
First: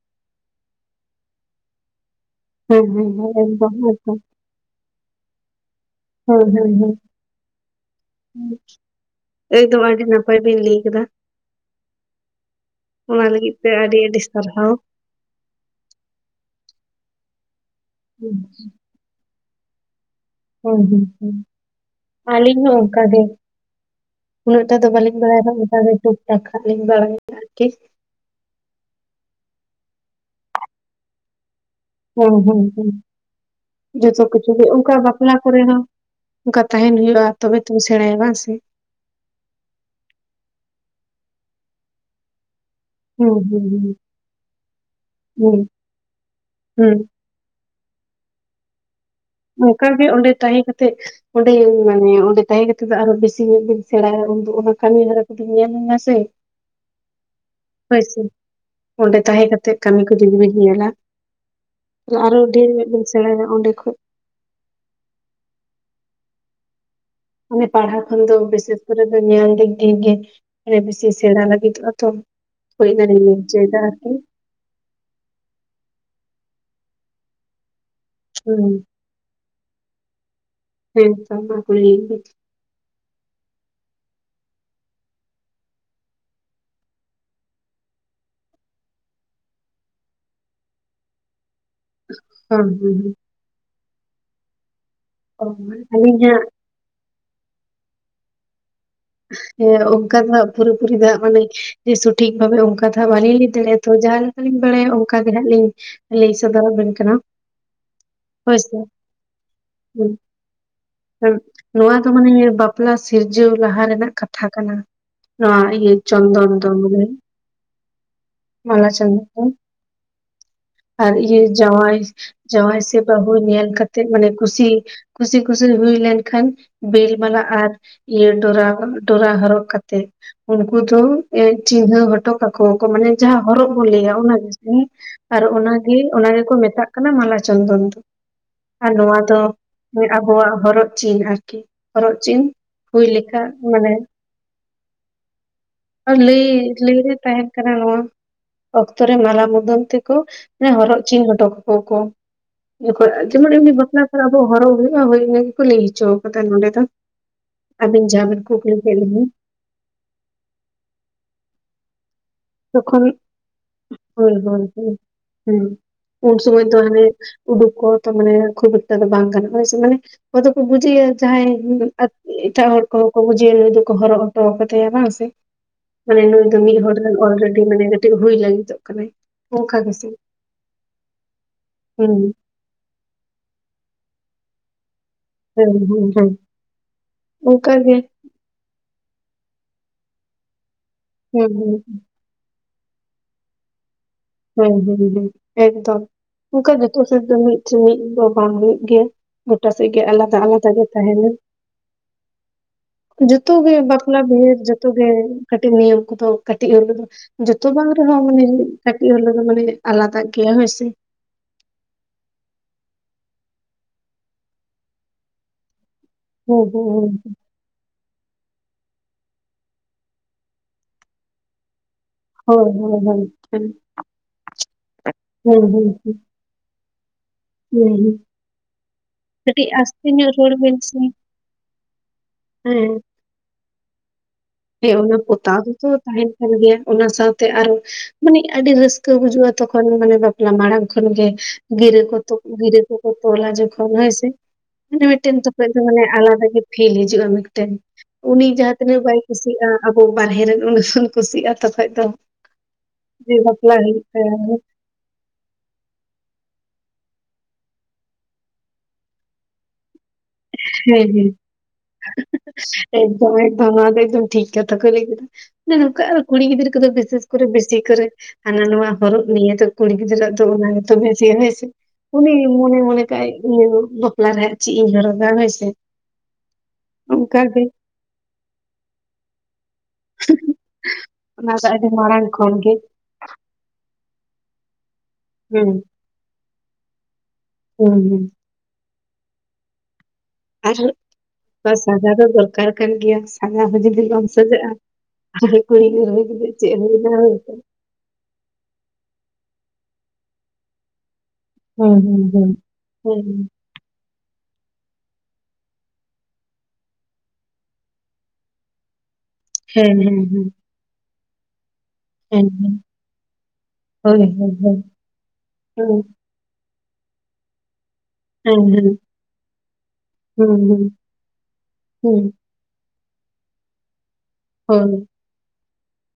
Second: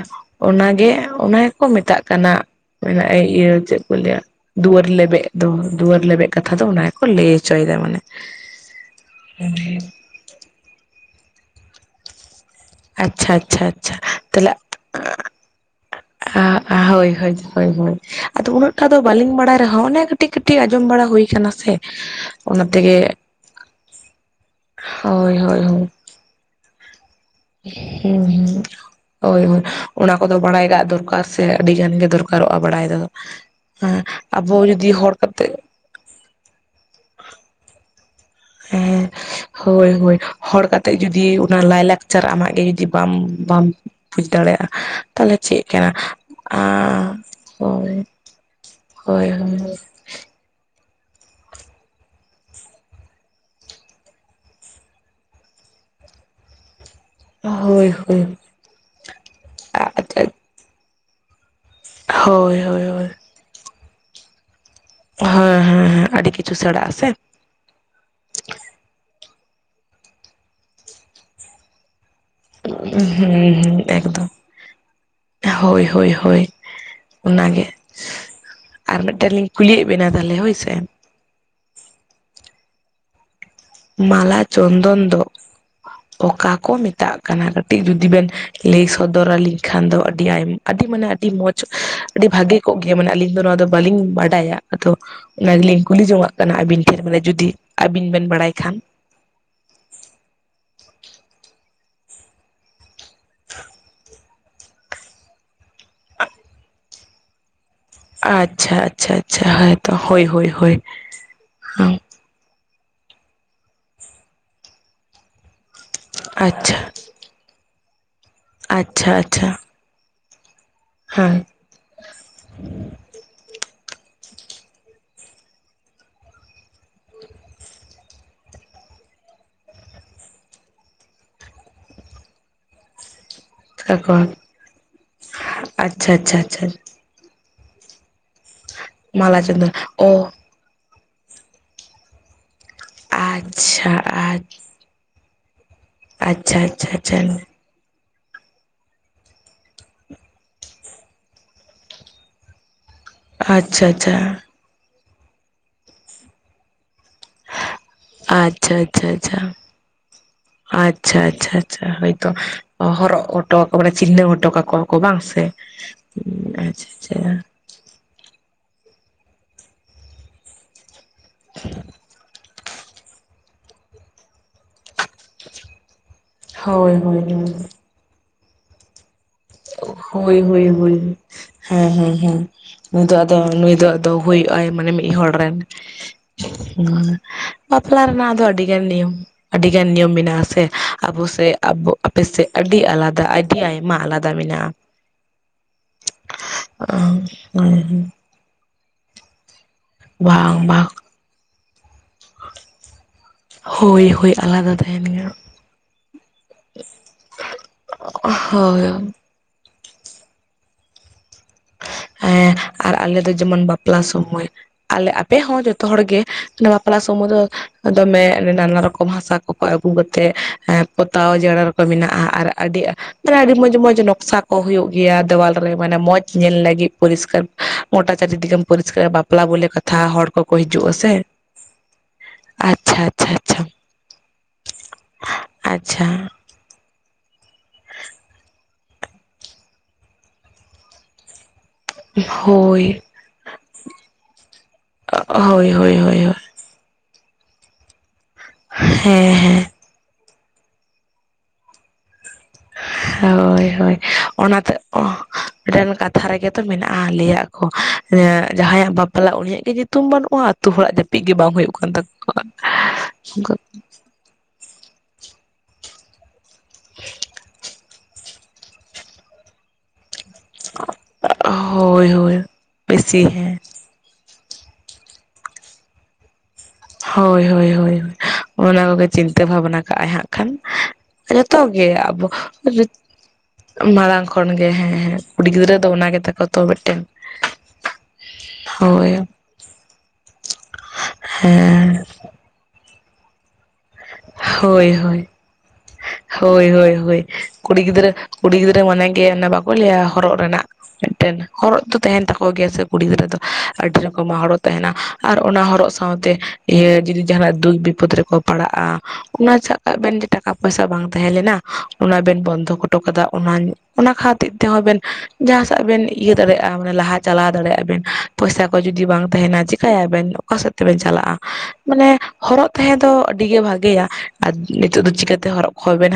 ᱚᱱᱟᱜᱮ ᱚᱱᱟ ᱜᱮᱠᱚ ᱢᱮᱛᱟᱜ ᱠᱟᱱᱟ ᱢᱟᱱᱮ ᱤᱭᱟᱹ ᱮᱠᱫᱚᱢ ᱪᱮᱫ ᱠᱚ ᱮᱠᱫᱚᱢ ᱞᱟᱹᱭᱟ ᱫᱩᱣᱟᱹᱨ ᱞᱮᱵᱮᱫ, ᱫᱩᱣᱟᱹᱨ ᱞᱮᱵᱮᱫ ᱦᱳᱭ ᱠᱟᱛᱷᱟ ᱫᱚ ᱦᱳᱭ ᱚᱱᱟ ᱦᱳᱭ ᱜᱮᱠᱚ ᱞᱟᱹᱭ ᱦᱚᱪᱚᱭᱮᱫᱟ ᱢᱟᱱᱮ, ᱦᱳᱭ ᱵᱤᱱ ᱞᱟᱹᱭ ᱠᱮᱫᱟ ᱚᱱᱟ ᱞᱟᱹᱜᱤᱫ ᱛᱮ ᱟᱹᱰᱤ ᱟᱹᱰᱤ ᱥᱟᱨᱦᱟᱣ᱾ ᱟ ᱟ ᱦᱳᱭ ᱦᱳᱭ ᱦᱳᱭ ᱦᱮᱸ ᱟᱫ ᱩᱱᱜ ᱴᱟ ᱩᱱᱟᱹᱜ ᱫᱚ ᱵᱟᱹᱞᱤᱧ ᱵᱟᱲᱟᱭ ᱨᱮᱦᱚᱸ ᱚᱱᱮ ᱠᱟᱹᱴᱤᱡ ᱠᱟᱹᱴᱤᱡ ᱟᱸᱢᱚᱢ ᱦᱮᱸ ᱵᱟᱲᱟ ᱦᱩᱭ ᱦᱮᱸ ᱠᱟᱱᱟ ᱥᱮ ᱟᱹᱞᱤᱧ ᱚᱱᱟ ᱦᱚᱸ ᱛᱮᱜᱮ, ᱚᱱᱠᱟ ᱜᱮ ᱩᱱᱟᱹᱜ ᱴᱟ ᱫᱚ ᱵᱟᱹᱞᱤᱧ ᱦᱳᱭ ᱵᱟᱲᱟᱭᱟ ᱦᱟᱸᱜ ᱦᱳᱭ ᱚᱱᱠᱟ ᱦᱳᱭ ᱜᱮ ᱴᱩᱠ ᱴᱟᱠ ᱦᱟᱸᱜ ᱞᱤᱧ ᱵᱟᱲᱟᱭᱟ᱾ ᱟᱨᱠᱤ ᱦᱩᱸ ᱦᱩᱸ ᱦᱳᱭ ᱦᱳᱭ ᱚᱱᱟ ᱠᱚᱫᱚ ᱵᱟᱲᱟᱭ ᱠᱟᱜ ᱫᱚᱨᱠᱟᱨ ᱥᱮ ᱟᱹᱰᱤ ᱜᱟᱱ ᱜᱮ ᱦᱩᱸ ᱫᱚᱨᱠᱟᱨᱚᱜᱼᱟ ᱦᱩᱸ ᱵᱟᱲᱟᱭ ᱦᱩᱸ ᱫᱚ ᱦᱮᱸ ᱡᱚᱛᱚ ᱠᱤᱪᱷᱩ ᱟᱵᱚ ᱜᱮ ᱡᱩᱫᱤ ᱚᱱᱠᱟ ᱦᱚᱲ ᱵᱟᱯᱞᱟ ᱠᱟᱛᱮ ᱠᱚᱨᱮ ᱦᱚᱸ ᱚᱱᱠᱟ ᱛᱟᱦᱮᱱ ᱦᱩᱭᱩᱜᱼᱟ᱾ ᱛᱚᱵᱮ ᱛᱚᱢ ᱥᱮᱸᱬᱟᱭᱟ ᱵᱟᱝ ᱥᱮ? ᱦᱮᱸ ᱦᱳᱭ ᱦᱳᱭ ᱦᱚᱲ ᱠᱟᱛᱮ ᱡᱩᱫᱤ ᱚᱱᱟ ᱞᱟᱭᱞᱟᱠᱪᱟᱨ ᱟᱢᱟᱜ ᱜᱮ ᱡᱩᱫᱤ ᱵᱟᱢ ᱦᱩᱸ ᱵᱟᱢ ᱦᱩᱸ ᱦᱩᱸ ᱵᱩᱡᱽ ᱫᱟᱲᱮᱭᱟᱜᱼᱟ ᱛᱟᱦᱚᱞᱮ ᱦᱩᱸ ᱪᱮᱫ ᱠᱟᱱᱟ ᱦᱩᱸ [unintelligible] ᱦᱳᱭ ᱦᱳᱭ ᱦᱳᱭ, ᱦᱮ ᱚᱸᱰᱮ ᱛᱟᱦᱮᱸ ᱠᱟᱛᱮ ᱚᱸᱰᱮ ᱢᱟᱱᱮ ᱚᱸᱰᱮ ᱛᱟᱦᱮᱸ ᱠᱟᱛᱮᱫ ᱫᱚ ᱟᱨᱚ ᱵᱮᱥᱤ ᱧᱚᱜ ᱵᱮᱤᱱ ᱥᱮᱸᱬᱟᱭᱟ ᱚᱱᱟ ᱠᱟᱹᱢᱤ ᱦᱚᱨᱟ ᱠᱚᱵᱤᱱ ᱧᱮᱞ ᱟᱥᱮ ᱦᱳᱭ ᱥᱮ ᱚᱸᱰᱮ ᱛᱟᱦᱮᱸ ᱠᱟᱛᱮ ᱠᱟᱹᱢᱤ ᱠᱚ ᱡᱩᱫᱤ ᱵᱤᱱ ᱧᱮᱞᱟ᱾ ᱟᱨᱚ ᱦᱳᱭ ᱰᱷᱮᱨ ᱦᱳᱭ ᱧᱚᱜ ᱵᱤᱱ ᱦᱳᱭ ᱥᱮᱸᱬᱟᱭᱟ ᱚᱸᱰᱮ ᱠᱷᱚᱡ ᱦᱮᱸ ᱦᱮᱸ ᱦᱮᱸ ᱟᱹᱰᱤ ᱠᱤᱪᱷᱩ ᱥᱮᱬᱟᱜᱼᱟ ᱥᱮ ᱢᱟᱱᱮ ᱯᱟᱲᱦᱟᱣ ᱠᱷᱚᱱ ᱫᱚ ᱵᱤᱥᱮᱥ ᱠᱚᱨᱮ ᱫᱚ ᱧᱮᱞ ᱫᱤᱠ ᱫᱤᱭᱮ ᱜᱮ, ᱵᱮᱥᱤ ᱥᱮᱸᱬᱟ ᱞᱟᱹᱜᱤᱫᱚᱜ-ᱟ ᱛᱚ ᱦᱚᱭ ᱦᱩᱸ ᱚᱱᱟ ᱞᱤᱧ ᱢᱮᱱ ᱦᱩᱸ ᱦᱚᱪᱚᱭᱫᱟ ᱛᱮ ᱮᱠᱫᱚᱢ ᱦᱳᱭ ᱦᱳᱭ ᱦᱳᱭ ᱚᱱᱟᱜᱮ ᱦᱩᱸ ᱟᱨ ᱢᱤᱫᱴᱮᱱ ᱞᱤᱧ ᱠᱩᱞᱤᱭᱮᱫ ᱵᱤᱱᱟ ᱛᱟᱦᱚᱞᱮ ᱦᱳᱭ ᱥᱮ? ᱦᱮᱸ ᱛᱟᱦᱚᱞᱮ ᱢᱟ ᱠᱩᱞᱤ ᱞᱤᱧ ᱵᱮᱱ᱾ ᱢᱟᱞᱟ ᱪᱚᱱᱫᱚᱱ ᱫᱚ ᱚᱠᱟ ᱠᱚ ᱢᱮᱛᱟᱜ ᱠᱟᱱᱟ ᱠᱟᱹᱴᱤᱡ ᱡᱩᱫᱤ ᱵᱮᱱ ᱞᱟᱹᱭ ᱥᱚᱫᱚᱨ ᱟᱹᱞᱤᱧ ᱠᱷᱟᱱ ᱫᱚ ᱟᱹᱰᱤ ᱟᱭ ᱟᱹᱰᱤ ᱢᱟᱱᱮ ᱟᱹᱰᱤ ᱢᱚᱡᱽ ᱟᱹᱰᱤ ᱵᱷᱟᱜᱮ ᱦᱩᱸ ᱠᱚᱜ ᱜᱮ ᱦᱩᱸ ᱢᱟᱱᱮ ᱟᱹᱞᱤᱧ ᱫᱚ ᱱᱚᱣᱟ ᱫᱚ ᱵᱟᱹᱞᱤᱧ ᱵᱟᱰᱟᱭᱟ ᱟᱫᱚ ᱚ ᱚᱱᱟ ᱜᱮᱞᱤᱧ ᱠᱩᱞᱤ ᱟᱹᱞᱤᱧ ᱡᱚᱝ ᱟᱜ ᱦᱟᱸᱜ ᱠᱟᱱᱟ ᱟᱵᱤᱱ ᱴᱷᱮᱱ ᱢᱟᱱᱮ ᱡᱩᱫᱤ ᱟᱵᱤᱱ ᱵᱮᱱ ᱵᱟᱲᱟᱭ ᱠᱷᱟᱱ ᱦᱮᱸ ᱚᱱᱠᱟ ᱫᱚ ᱦᱟᱜ ᱯᱩᱨᱟᱹᱯᱩᱨᱩᱨᱤ ᱫᱚᱦᱟᱜ ᱢᱟᱱᱮ ᱥᱚᱴᱷᱤᱠ ᱵᱷᱟᱵᱮ ᱚᱱᱠᱟ ᱠᱟᱛᱷᱟ ᱵᱟᱹᱞᱤᱧ ᱞᱟᱹᱭ ᱫᱟᱲᱮᱭᱟᱜᱼᱟ ᱛᱚ, ᱡᱟᱦᱟᱸ ᱞᱮᱠᱟᱞᱤᱧ ᱵᱟᱲᱟᱭᱟ ᱚᱝᱠᱟ ᱜᱮ ᱦᱟᱸᱜ ᱞᱤᱧ, ᱞᱟᱹᱭ ᱥᱚᱫᱚᱨᱟᱵᱤᱱ ᱠᱟᱱᱟ᱾ ᱦᱳᱭᱥᱮ ᱟᱪᱪᱷᱟ ᱟᱪᱪᱷᱟ ᱟᱪᱪᱷᱟ ᱦᱚᱭᱛᱚ, ᱦᱚᱭ ᱦᱚᱭ ᱦᱚᱭ, ᱦᱩᱸ᱾ ᱱᱚᱣᱟ ᱢᱟᱱᱮ ᱵᱟᱯᱞᱟ ᱥᱤᱨᱡᱟᱹᱣ ᱞᱟᱦᱟ ᱨᱮᱱᱟᱜ ᱠᱟᱛᱷᱟ ᱠᱟᱱᱟ, ᱱᱚᱣᱟ [unintelligible] ᱪᱚᱱᱫᱚᱱ ᱫᱚ, ᱟᱪᱪᱷᱟ [unintelligible] ᱢᱟᱞᱟ ᱟᱪᱪᱷᱟ ᱪᱟᱸᱫᱽ ᱠᱚ, ᱟᱪᱪᱷᱟ ᱟᱨ ᱦᱮᱸ ᱤᱭᱟᱹ ᱡᱟᱶᱟᱭ, ᱡᱟᱶᱟᱭ ᱥᱮ ᱵᱟᱹᱦᱩ ᱧᱮᱞ ᱠᱟᱛᱮᱜ ᱢᱟᱱᱮ ᱠᱩᱥᱤ ᱠᱩᱥᱤ ᱠᱩᱥᱤ ᱦᱩᱭ ᱞᱮᱱᱠᱷᱟᱱ ᱵᱮᱞ ᱢᱟᱞᱟ ᱟᱨ ᱤᱭᱟᱹ ᱰᱚᱨᱟ ᱠᱚ, ᱰᱚᱨᱟ ᱦᱚᱨᱚᱜ ᱠᱟᱛᱮᱜ ᱩᱱᱠᱩ ᱫᱚ ᱮᱸ ᱪᱤᱱᱦᱟᱹ ᱦᱚᱴᱚ ᱠᱟᱠᱚᱣᱟᱠᱚ ᱢᱟᱱᱮ ᱡᱟᱦᱟᱸ ᱦᱚᱨᱚᱜ ᱵᱚ ᱞᱟᱹᱭᱟ ᱥᱟᱠᱚᱢ ᱚᱱᱟ ᱜᱮ ᱥᱮ, ᱟᱨ ᱚᱱᱟ ᱜᱮ ᱟᱪᱪᱷᱟ ᱚᱱᱟ ᱟᱪᱪᱷᱟ ᱜᱮᱠᱚ ᱟᱪᱪᱷᱟ ᱢᱮᱛᱟᱜ ᱠᱟᱱᱟ ᱢᱟᱞᱟ ᱪᱚᱱᱫᱚᱱ ᱫᱚ, ᱟᱨ ᱱᱚᱣᱟ ᱢᱟᱞᱟ ᱫᱚ ᱪᱚᱸᱫᱚᱱ ᱚ ᱟᱵᱚᱣᱟᱜ ᱦᱚᱨᱚᱜ ᱪᱤᱱ ᱟᱨᱠᱤ, ᱦᱚᱨᱚᱜ ᱪᱤᱱ ᱦᱩᱭ ᱞᱮᱠᱟ ᱢᱟᱱᱮ ᱟᱪᱪᱷᱟ ᱟᱪ ᱟᱨ ᱞᱟᱹᱭ ᱞᱟᱹᱭ ᱨᱮ ᱟᱪᱪᱷᱟ ᱟᱪᱪᱷᱟ ᱛᱟᱦᱮᱸᱱ ᱠᱟᱱᱟ ᱱᱚᱣᱟ ᱚᱠᱛᱚ ᱨᱮ ᱢᱟᱞᱟ ᱢᱩᱫᱟᱹᱢ ᱛᱮᱠᱚ, ᱢᱟᱱᱮ ᱦᱚᱨᱚᱜ ᱪᱤᱱ ᱦᱚᱴᱚ ᱠᱟᱠᱚᱣᱟᱠᱚ᱾ ᱡᱚᱠᱦᱚᱱ ᱡᱮᱢᱚᱱ ᱮᱢᱱᱤ ᱵᱟᱯᱞᱟ ᱟᱪᱪᱷᱟ ᱥᱟᱞᱟᱜ ᱟᱵᱚ ᱦᱚᱨᱚᱜ ᱦᱩᱭᱩᱜᱼᱟ, ᱦᱚᱭ ᱤᱱᱟ ᱜᱮᱠᱚ ᱞᱟᱹᱭ ᱦᱚᱪᱚ ᱠᱟᱫᱟ ᱱᱚᱸᱰᱮ ᱫᱚ᱾ ᱟᱹᱵᱤᱱ ᱡᱟᱦᱟᱸ ᱵᱤᱱ ᱠᱩᱠᱞᱤ ᱟᱪᱪᱷᱟ ᱠᱮᱫ ᱟᱪᱪᱷᱟ ᱞᱤᱧᱟᱹ, ᱟᱪᱪᱷᱟ ᱟᱪᱪᱷᱟ ᱟᱪᱪᱷᱟ ᱟᱪᱪᱷᱟ, ᱦᱚᱭᱛᱚ ᱛᱚᱠᱷᱚᱱ ᱦᱚᱨᱚᱜ ᱦᱚᱴᱚ ᱟᱠᱚ ᱢᱟᱱᱮ ᱪᱤᱱᱦᱟᱹᱣ ᱦᱳᱭ ᱦᱚᱴᱚ ᱦᱳᱭ ᱠᱟᱠᱚᱣᱟ ᱠᱚ ᱦᱳᱭ ᱵᱟᱝ ᱥᱮ, ᱦᱩᱸ ᱩᱱ ᱥᱚᱢᱚᱭ ᱫᱚ ᱟᱪᱪᱷᱟ ᱦᱟᱱᱮ ᱟᱪᱪᱷᱟ᱾ ᱩᱰᱩᱠ ᱠᱚ ᱛᱚ ᱢᱟᱱᱮ ᱠᱷᱩᱵᱷ ᱮᱠᱴᱟ ᱫᱚ ᱵᱟᱝ ᱜᱟᱱᱚᱜᱼᱟ ᱦᱚᱭ ᱥᱮ, ᱢᱟᱱᱮ ᱦᱚᱲ ᱫᱚ ᱠᱚ ᱵᱩᱡᱷᱟᱹᱭᱟ ᱡᱟᱦᱟᱸᱭ [inaudible] ᱮᱴᱟᱜ ᱦᱚᱲ ᱠᱚᱦᱚᱸ ᱠᱚ ᱵᱩᱡᱮᱭᱟ ᱱᱩᱭ ᱫᱚᱠᱚ ᱦᱚᱨᱚᱜ ᱦᱚᱴᱚ ᱟᱠᱟᱫᱮᱭᱟ ᱵᱟᱝ ᱥᱮ, ᱢᱟᱱᱮ ᱱᱩᱭ ᱫᱚ ᱢᱤᱫ ᱦᱚᱲ ᱦᱳᱭ ᱨᱮᱱ ᱦᱳᱭ ᱚᱞᱨᱮᱰᱤ ᱢᱟᱱᱮ [unintelligible] ᱦᱩᱭ ᱞᱟᱹᱜᱤᱫᱚᱜ ᱠᱟᱱᱟᱭ᱾ ᱚᱱᱠᱟ ᱜᱮᱥᱮ ᱦᱚᱭ ᱦᱚᱭ ᱦᱚᱭ, ᱦᱮᱸ ᱦᱩᱸ ᱦᱮᱸ ᱦᱮᱸ᱾ ᱱᱩᱭ ᱫᱚ ᱟᱫᱚ ᱱᱩᱭ ᱫᱚ ᱟᱫᱚ ᱦᱩᱭᱩᱜᱼᱟᱭ ᱢᱟᱱᱮ ᱢᱤᱫ ᱦᱚᱲ, ᱠᱚᱨᱮ ᱦᱩᱸᱻ ᱦᱩᱸ ᱦᱩᱸ ᱦᱩᱸ ᱚᱱᱠᱟ ᱜᱮ ᱵᱟᱯᱞᱟ ᱨᱮᱱᱟᱜ ᱫᱚ ᱟᱹᱰᱤ ᱜᱟᱱ ᱱᱤᱭᱚᱢ, ᱟᱹᱰᱤᱜᱟᱱ ᱱᱤᱭᱚᱢ ᱢᱮᱱᱟᱜ ᱥᱮ ᱟᱵᱚ ᱥᱮ ᱦᱩᱸ ᱦᱩᱸ ᱟᱵᱚ ᱯᱮ ᱥᱮᱫ ᱟᱹᱰᱤ ᱟᱞᱟᱫᱟ ᱟᱹᱰᱤ ᱟᱭᱢᱟ ᱟᱞᱟ [unintelligible] ᱮᱠᱫᱚᱢ, ᱚᱝᱠᱟ ᱡᱚᱛᱚ ᱥᱮᱫ ᱫᱚ ᱢᱤᱫ ᱴᱷᱮᱡ ᱢᱤᱫ ᱫᱚ ᱵᱟᱝ ᱦᱩᱭᱩᱜ ᱜᱮᱭᱟ᱾ ᱜᱚᱴᱟ ᱥᱮᱫ ᱜᱮ ᱟᱞᱟᱫᱟ ᱵᱟᱝ ᱟᱞᱟᱫᱟ ᱜᱮᱭ ᱵᱟᱝ ᱛᱟᱦᱮᱸᱱᱟ᱾ ᱡᱚᱛᱚ ᱜᱮ ᱦᱳᱭ ᱵᱟᱯᱞᱟ ᱦᱳᱭ ᱵᱤᱦᱟᱹ ᱟᱞᱟᱫᱟ ᱡᱚᱛᱚ ᱛᱟᱦᱮᱱ ᱜᱮ, ᱜᱮᱭᱟ ᱠᱟᱹᱴᱤᱡ ᱱᱤᱭᱚᱢ ᱠᱚᱫᱚ, ᱠᱟᱹᱴᱤᱡ ᱦᱚᱸ ᱫᱚ ᱡᱚᱛᱚ ᱵᱟᱝ ᱨᱮᱦᱚᱸ, ᱢᱟᱱᱮ ᱢᱤᱫ ᱦᱳᱭ ᱚᱱᱟᱫᱚ ᱢᱟᱱᱮ ᱟᱞᱟᱫᱟ ᱜᱮᱭᱟ, ᱦᱳᱭ ᱥᱮ᱾ ᱦᱮᱸ ᱟᱨ ᱟᱞᱮ ᱫᱚ ᱡᱮᱢᱚᱱ ᱵᱟᱯᱞᱟ ᱥᱚᱢᱚᱭ, ᱟᱞᱮ ᱟᱯᱮ ᱦᱚᱸ ᱡᱚᱛᱚ ᱦᱚᱲ ᱜᱮ, ᱱᱚᱣᱟ ᱵᱟᱯᱞᱟ ᱦᱮᱸ ᱥᱚᱢᱚᱭ ᱫᱚ ᱫᱚᱢᱮ ᱮᱱᱮ ᱱᱟᱱᱟ ᱨᱚᱠᱚᱢ ᱦᱟᱥᱟ ᱠᱚᱠᱚ ᱟᱹᱜᱩ ᱠᱟᱛᱮᱜ, ᱮᱸ ᱯᱚᱛᱟᱣ ᱡᱮᱨᱮᱲ ᱠᱚ ᱢᱮᱱᱟᱜᱼᱟ ᱦᱟᱜ᱾ ᱟᱨ ᱦᱳᱭ ᱟᱹᱰᱤ, ᱦᱳᱭ ᱦᱳᱭ ᱦᱮᱸ ᱟᱨ ᱟᱹᱰᱤ ᱢᱚᱡᱽ ᱢᱚᱸᱡᱽ ᱱᱚᱠᱥᱟ ᱠᱚ ᱦᱩᱭᱩᱜ ᱜᱮᱭᱟ ᱫᱮᱣᱟᱞ ᱦᱮᱸ ᱨᱮ ᱦᱮᱸ ᱢᱟᱱᱮ ᱢᱚᱸᱡᱽ ᱧᱮᱞ ᱞᱟᱹᱜᱤᱫ, ᱯᱚᱨᱤᱥᱠᱟᱨ ᱦᱮᱸ ᱦᱮᱸ ᱜᱚᱴᱟ ᱪᱟᱹᱨᱤ ᱫᱤᱠᱮᱢ ᱯᱚᱨᱤᱥᱠᱟᱨᱟ, ᱵᱟᱯᱞᱟ ᱵᱚᱞᱮ ᱠᱟᱹᱴᱤᱡ ᱠᱟᱛᱷᱟ, ᱟᱥᱛᱮ ᱦᱚᱲ ᱧᱚᱜ ᱨᱚᱲ ᱠᱚᱠᱚ ᱵᱮᱱ ᱦᱤᱡᱩᱜᱼᱟ ᱥᱮ᱾ ᱦᱮᱸ ᱟᱪᱪᱷᱟ, ᱟᱪᱪᱷᱟ, ᱟᱪᱪᱷᱟ᱾ ᱦᱮᱸ ᱚᱱᱟ ᱯᱚᱛᱟᱣ ᱫᱚᱛᱚ ᱟᱪᱪᱷᱟ ᱛᱟᱦᱮᱸᱱ ᱠᱟᱱ ᱜᱮᱭᱟ ᱚᱱᱟ ᱥᱟᱶᱛᱮ ᱟᱨᱚ ᱢᱟᱱᱮ ᱟᱹᱰᱤ ᱨᱟᱹᱥᱠᱟᱹ ᱵᱩᱡᱚᱜᱼᱟ, ᱛᱚᱠᱷᱚᱱ ᱢᱟᱱᱮ ᱵᱟᱯᱞᱟ ᱢᱟᱲᱟᱝ ᱠᱷᱚᱱ ᱜᱮ᱾ ᱜᱤᱨᱟᱹ ᱠᱚ ᱛᱚ ᱜᱤᱨᱟᱹ ᱦᱳᱭ ᱠᱚᱠᱚ ᱛᱚᱞᱟ ᱡᱚᱠᱷᱚᱱ ᱦᱚᱭ ᱥᱮ᱾ ᱢᱟᱱᱮ ᱢᱤᱫᱴᱮᱱ ᱦᱳᱭ ᱛᱚᱠᱷᱚᱡ ᱫᱚ ᱦᱳᱭ ᱢᱟᱱᱮ ᱦᱳᱭ ᱟᱞᱟᱫᱟ ᱜᱮ ᱯᱷᱤᱞ ᱦᱤᱡᱩᱜᱼᱟ ᱢᱤᱫᱴᱮᱱ, ᱩᱱᱤ ᱡᱟᱦᱟᱸ ᱛᱤᱱᱟᱹᱜ ᱵᱟᱭ ᱦᱮᱸ ᱦᱮᱸ ᱠᱩᱥᱤᱜᱼᱟ ᱟᱵᱚ ᱵᱟᱨᱦᱮ ᱨᱮᱱ ᱩᱱ [unintelligible] ᱠᱩᱥᱤᱜᱼᱟ ᱛᱚᱠᱷᱚᱡ ᱫᱚ᱾ ᱡᱮ ᱦᱚᱭ ᱵᱟᱯᱞᱟ ᱦᱚᱭ, ᱦᱩᱭᱩᱜ ᱛᱟᱭᱟ ᱦᱮᱸ ᱚᱱᱟᱛᱮ ᱚ ᱢᱤᱫᱴᱮᱱ ᱠᱟᱛᱷᱟ ᱨᱮᱜᱮ ᱛᱚ ᱢᱮᱱᱟᱜᱼᱟ, ᱟᱞᱮᱭᱟᱜ ᱠᱚ, ᱡᱮᱸ ᱡᱟᱦᱟᱸᱭᱟᱜ ᱵᱟᱯᱞᱟ ᱩᱱᱤᱭᱟᱜ ᱜᱮ ᱡᱩᱛ ᱛᱩᱢ ᱵᱟᱹᱱᱩᱜᱼᱟ ᱟᱹᱛᱩ ᱦᱚᱲᱟᱜ ᱦᱮᱸ ᱡᱟᱹᱯᱤᱫ ᱜᱮ ᱵᱟᱝ ᱦᱩᱭᱩᱜ ᱠᱟᱱ ᱛᱟᱠᱚᱣᱟ, [inaudible] ᱚᱱᱟ ᱫᱚ ᱮᱠᱫᱚᱢ ᱴᱷᱤᱠ᱾ ᱡᱚᱛᱚ ᱠᱚ ᱞᱟᱹᱭ ᱠᱮᱫᱟ᱾ ᱡᱟᱦᱟᱸ ᱞᱮᱠᱟ ᱟᱨ ᱠᱩᱲᱤ ᱜᱤᱫᱽᱨᱟᱹ ᱠᱚᱫᱚ ᱵᱤᱥᱮᱥ ᱠᱚᱨᱮ ᱵᱤᱥᱤ ᱠᱚᱨᱮ, ᱦᱟᱱᱟ ᱱᱚᱣᱟ ᱦᱚᱨᱚᱜ ᱱᱤᱭᱟᱹ ᱛᱚ ᱠᱩᱲᱤ ᱜᱤᱫᱽᱨᱟᱹ ᱟᱜ ᱛᱚ ᱚᱱᱟ ᱜᱮ ᱛᱚᱵᱮ ᱪᱮᱫ ᱮᱱᱮᱡ ᱥᱮ, ᱦᱳᱭ ᱩᱱᱤ ᱦᱳᱭ ᱢᱚᱱᱮ ᱢᱚᱱᱮ ᱛᱮ ᱵᱮᱥᱤ ᱟᱡ ᱦᱮᱸ [unintelligible] [unintelligible] ᱪᱮᱫ ᱤᱧ ᱦᱚᱨᱚᱜᱟ ᱦᱚᱭ ᱥᱮ, ᱦᱟᱭ ᱚᱱᱠᱟ ᱜᱮ ᱦᱚᱭ ᱦᱚᱭ ᱦᱚᱭ, ᱚᱱᱟ ᱠᱚᱜᱮ ᱪᱤᱱᱛᱟᱹ ᱵᱷᱟᱵᱱᱟ ᱠᱟᱜᱼ ᱟᱭ ᱦᱟᱸᱜ ᱠᱷᱟᱱ ᱚᱱᱟ ᱡᱚᱛᱚ ᱫᱚ ᱜᱮ ᱟᱹᱰᱤ ᱟᱵᱚ ᱢᱟᱲᱟᱝ [unintelligible] [unintelligible] ᱠᱷᱚᱱ ᱜᱮ ᱢᱟᱲᱟᱝ ᱠᱷᱚᱱ ᱜᱮᱮ ᱦᱮᱸ ᱦᱮᱸ ᱠᱩᱲᱤ ᱦᱩᱸ ᱜᱤᱫᱽᱨᱟᱹ ᱫᱚ ᱚᱱᱟ ᱜᱮᱛᱟᱠᱚ ᱛᱚ ᱢᱤᱫᱴᱟᱝ ᱦᱩᱸ ᱦᱩᱸ ᱦᱳᱭ ᱟᱨ ᱦᱚᱸ ᱦᱮᱸ ᱥᱟᱡᱟ ᱫᱚ ᱫᱚᱨᱠᱟᱨ ᱠᱟᱱ ᱜᱮᱭᱟ ᱥᱟᱡᱟ ᱦᱚᱸ ᱡᱤᱫᱤ ᱵᱟᱝ ᱥᱟᱡᱟ-ᱟ ᱦᱳᱭ ᱦᱳᱭ ᱠᱩᱲᱤ ᱜᱤᱫᱽᱨᱟ ᱡᱩᱫᱤ ᱪᱮᱫ ᱦᱳᱭ [unintelligible] ᱦᱳᱭ ᱦᱳᱭ [unintelligible] ᱠᱩᱲᱤ ᱜᱤᱫᱽᱨᱟ ᱠᱷᱟᱱ ᱠᱩᱲᱤ ᱜᱤᱫᱽᱨᱟᱹ ᱢᱚᱱᱮ ᱜᱮ ᱚᱱᱟ ᱵᱟᱠᱚ ᱞᱟᱹᱭᱟ ᱦᱚᱨᱚᱜ ᱨᱮᱱᱟᱜ ᱢᱮᱫᱴᱮᱱ ᱦᱚᱨᱚᱜ ᱫᱚ ᱦᱩᱸ ᱦᱩᱸ ᱛᱟᱦᱮᱱ ᱛᱟᱠᱚ ᱦᱩᱸ ᱜᱮᱭᱟ ᱥᱮ ᱠᱩᱲᱤ ᱜᱤᱫᱽᱨᱟᱹ ᱫᱚ ᱦᱩᱸ ᱟᱹᱰᱤ ᱨᱚᱠᱚᱢᱟ ᱦᱚᱨᱚᱜ ᱛᱟᱦᱮᱱᱟ ᱟᱨ ᱚᱱᱟ ᱦᱚᱨᱚᱜ ᱥᱟᱶᱛᱮ ᱤᱭᱟᱹ ᱡᱩᱫᱤ ᱡᱟᱦᱟᱱᱟᱜ ᱫᱩᱠ ᱵᱤᱯᱚᱫ ᱨᱮᱠᱚ ᱯᱟᱲᱟᱜᱼᱟ ᱟ ᱚᱱᱟ ᱪᱟᱜ ᱦᱮᱸ ᱠᱟᱜ ᱦᱮᱸ ᱵᱮᱱ ᱡᱮ ᱦᱮᱸ ᱴᱟᱠᱟ ᱯᱚᱭᱥᱟ ᱵᱟᱝ ᱛᱟᱦᱮᱸ ᱞᱮᱮᱱᱟ ᱾ ᱚᱱᱟ ᱵᱮᱱ ᱦᱮᱸ ᱦᱮᱸ ᱵᱚᱱᱫᱚᱷᱠ ᱦᱚᱴᱚ ᱠᱟᱫᱟ ᱚᱱᱟ ᱚᱱᱟ ᱦᱳᱭ ᱠᱷᱟᱹᱛᱤᱨ ᱦᱳᱭ ᱦᱳᱭ ᱛᱮᱦᱚᱸ ᱵᱮᱱ ᱡᱟᱦᱟᱸᱥᱟᱜ ᱦᱩᱸ ᱵᱮᱱ ᱤᱭᱟᱹ ᱫᱟᱲᱮᱭᱟᱜᱼᱟ᱾ ᱢᱟᱱᱮ ᱞᱟᱦᱟ ᱪᱟᱞᱟᱣ ᱫᱟᱲᱮᱭᱟᱜᱼᱟ ᱵᱤᱱ ᱦᱮᱸ ᱯᱚᱭᱥᱟ ᱠᱚ ᱦᱮᱸ ᱡᱩᱫᱤ ᱵᱟᱝ ᱛᱟᱦᱮᱱᱟ ᱪᱮᱠᱟᱭᱟᱵᱮᱱ ᱚᱠᱟ ᱦᱩᱸ ᱥᱮᱫ ᱦᱩᱸ ᱛᱮᱵᱮᱱ ᱪᱟᱞᱟᱜᱼᱟ ᱢᱟᱱᱮ ᱦᱩᱸ ᱦᱚᱨᱚᱜ ᱛᱟᱦᱮᱸ ᱫᱚ ᱟᱹᱰᱤ ᱜᱮ ᱵᱷᱟᱜᱮᱭᱟ ᱟᱨ ᱱᱤᱛᱚᱜ ᱫᱚ ᱪᱤᱠᱠᱟᱛᱮ ᱦᱚᱨᱚᱜ ᱠᱚᱦᱚᱸ ᱵᱤᱱ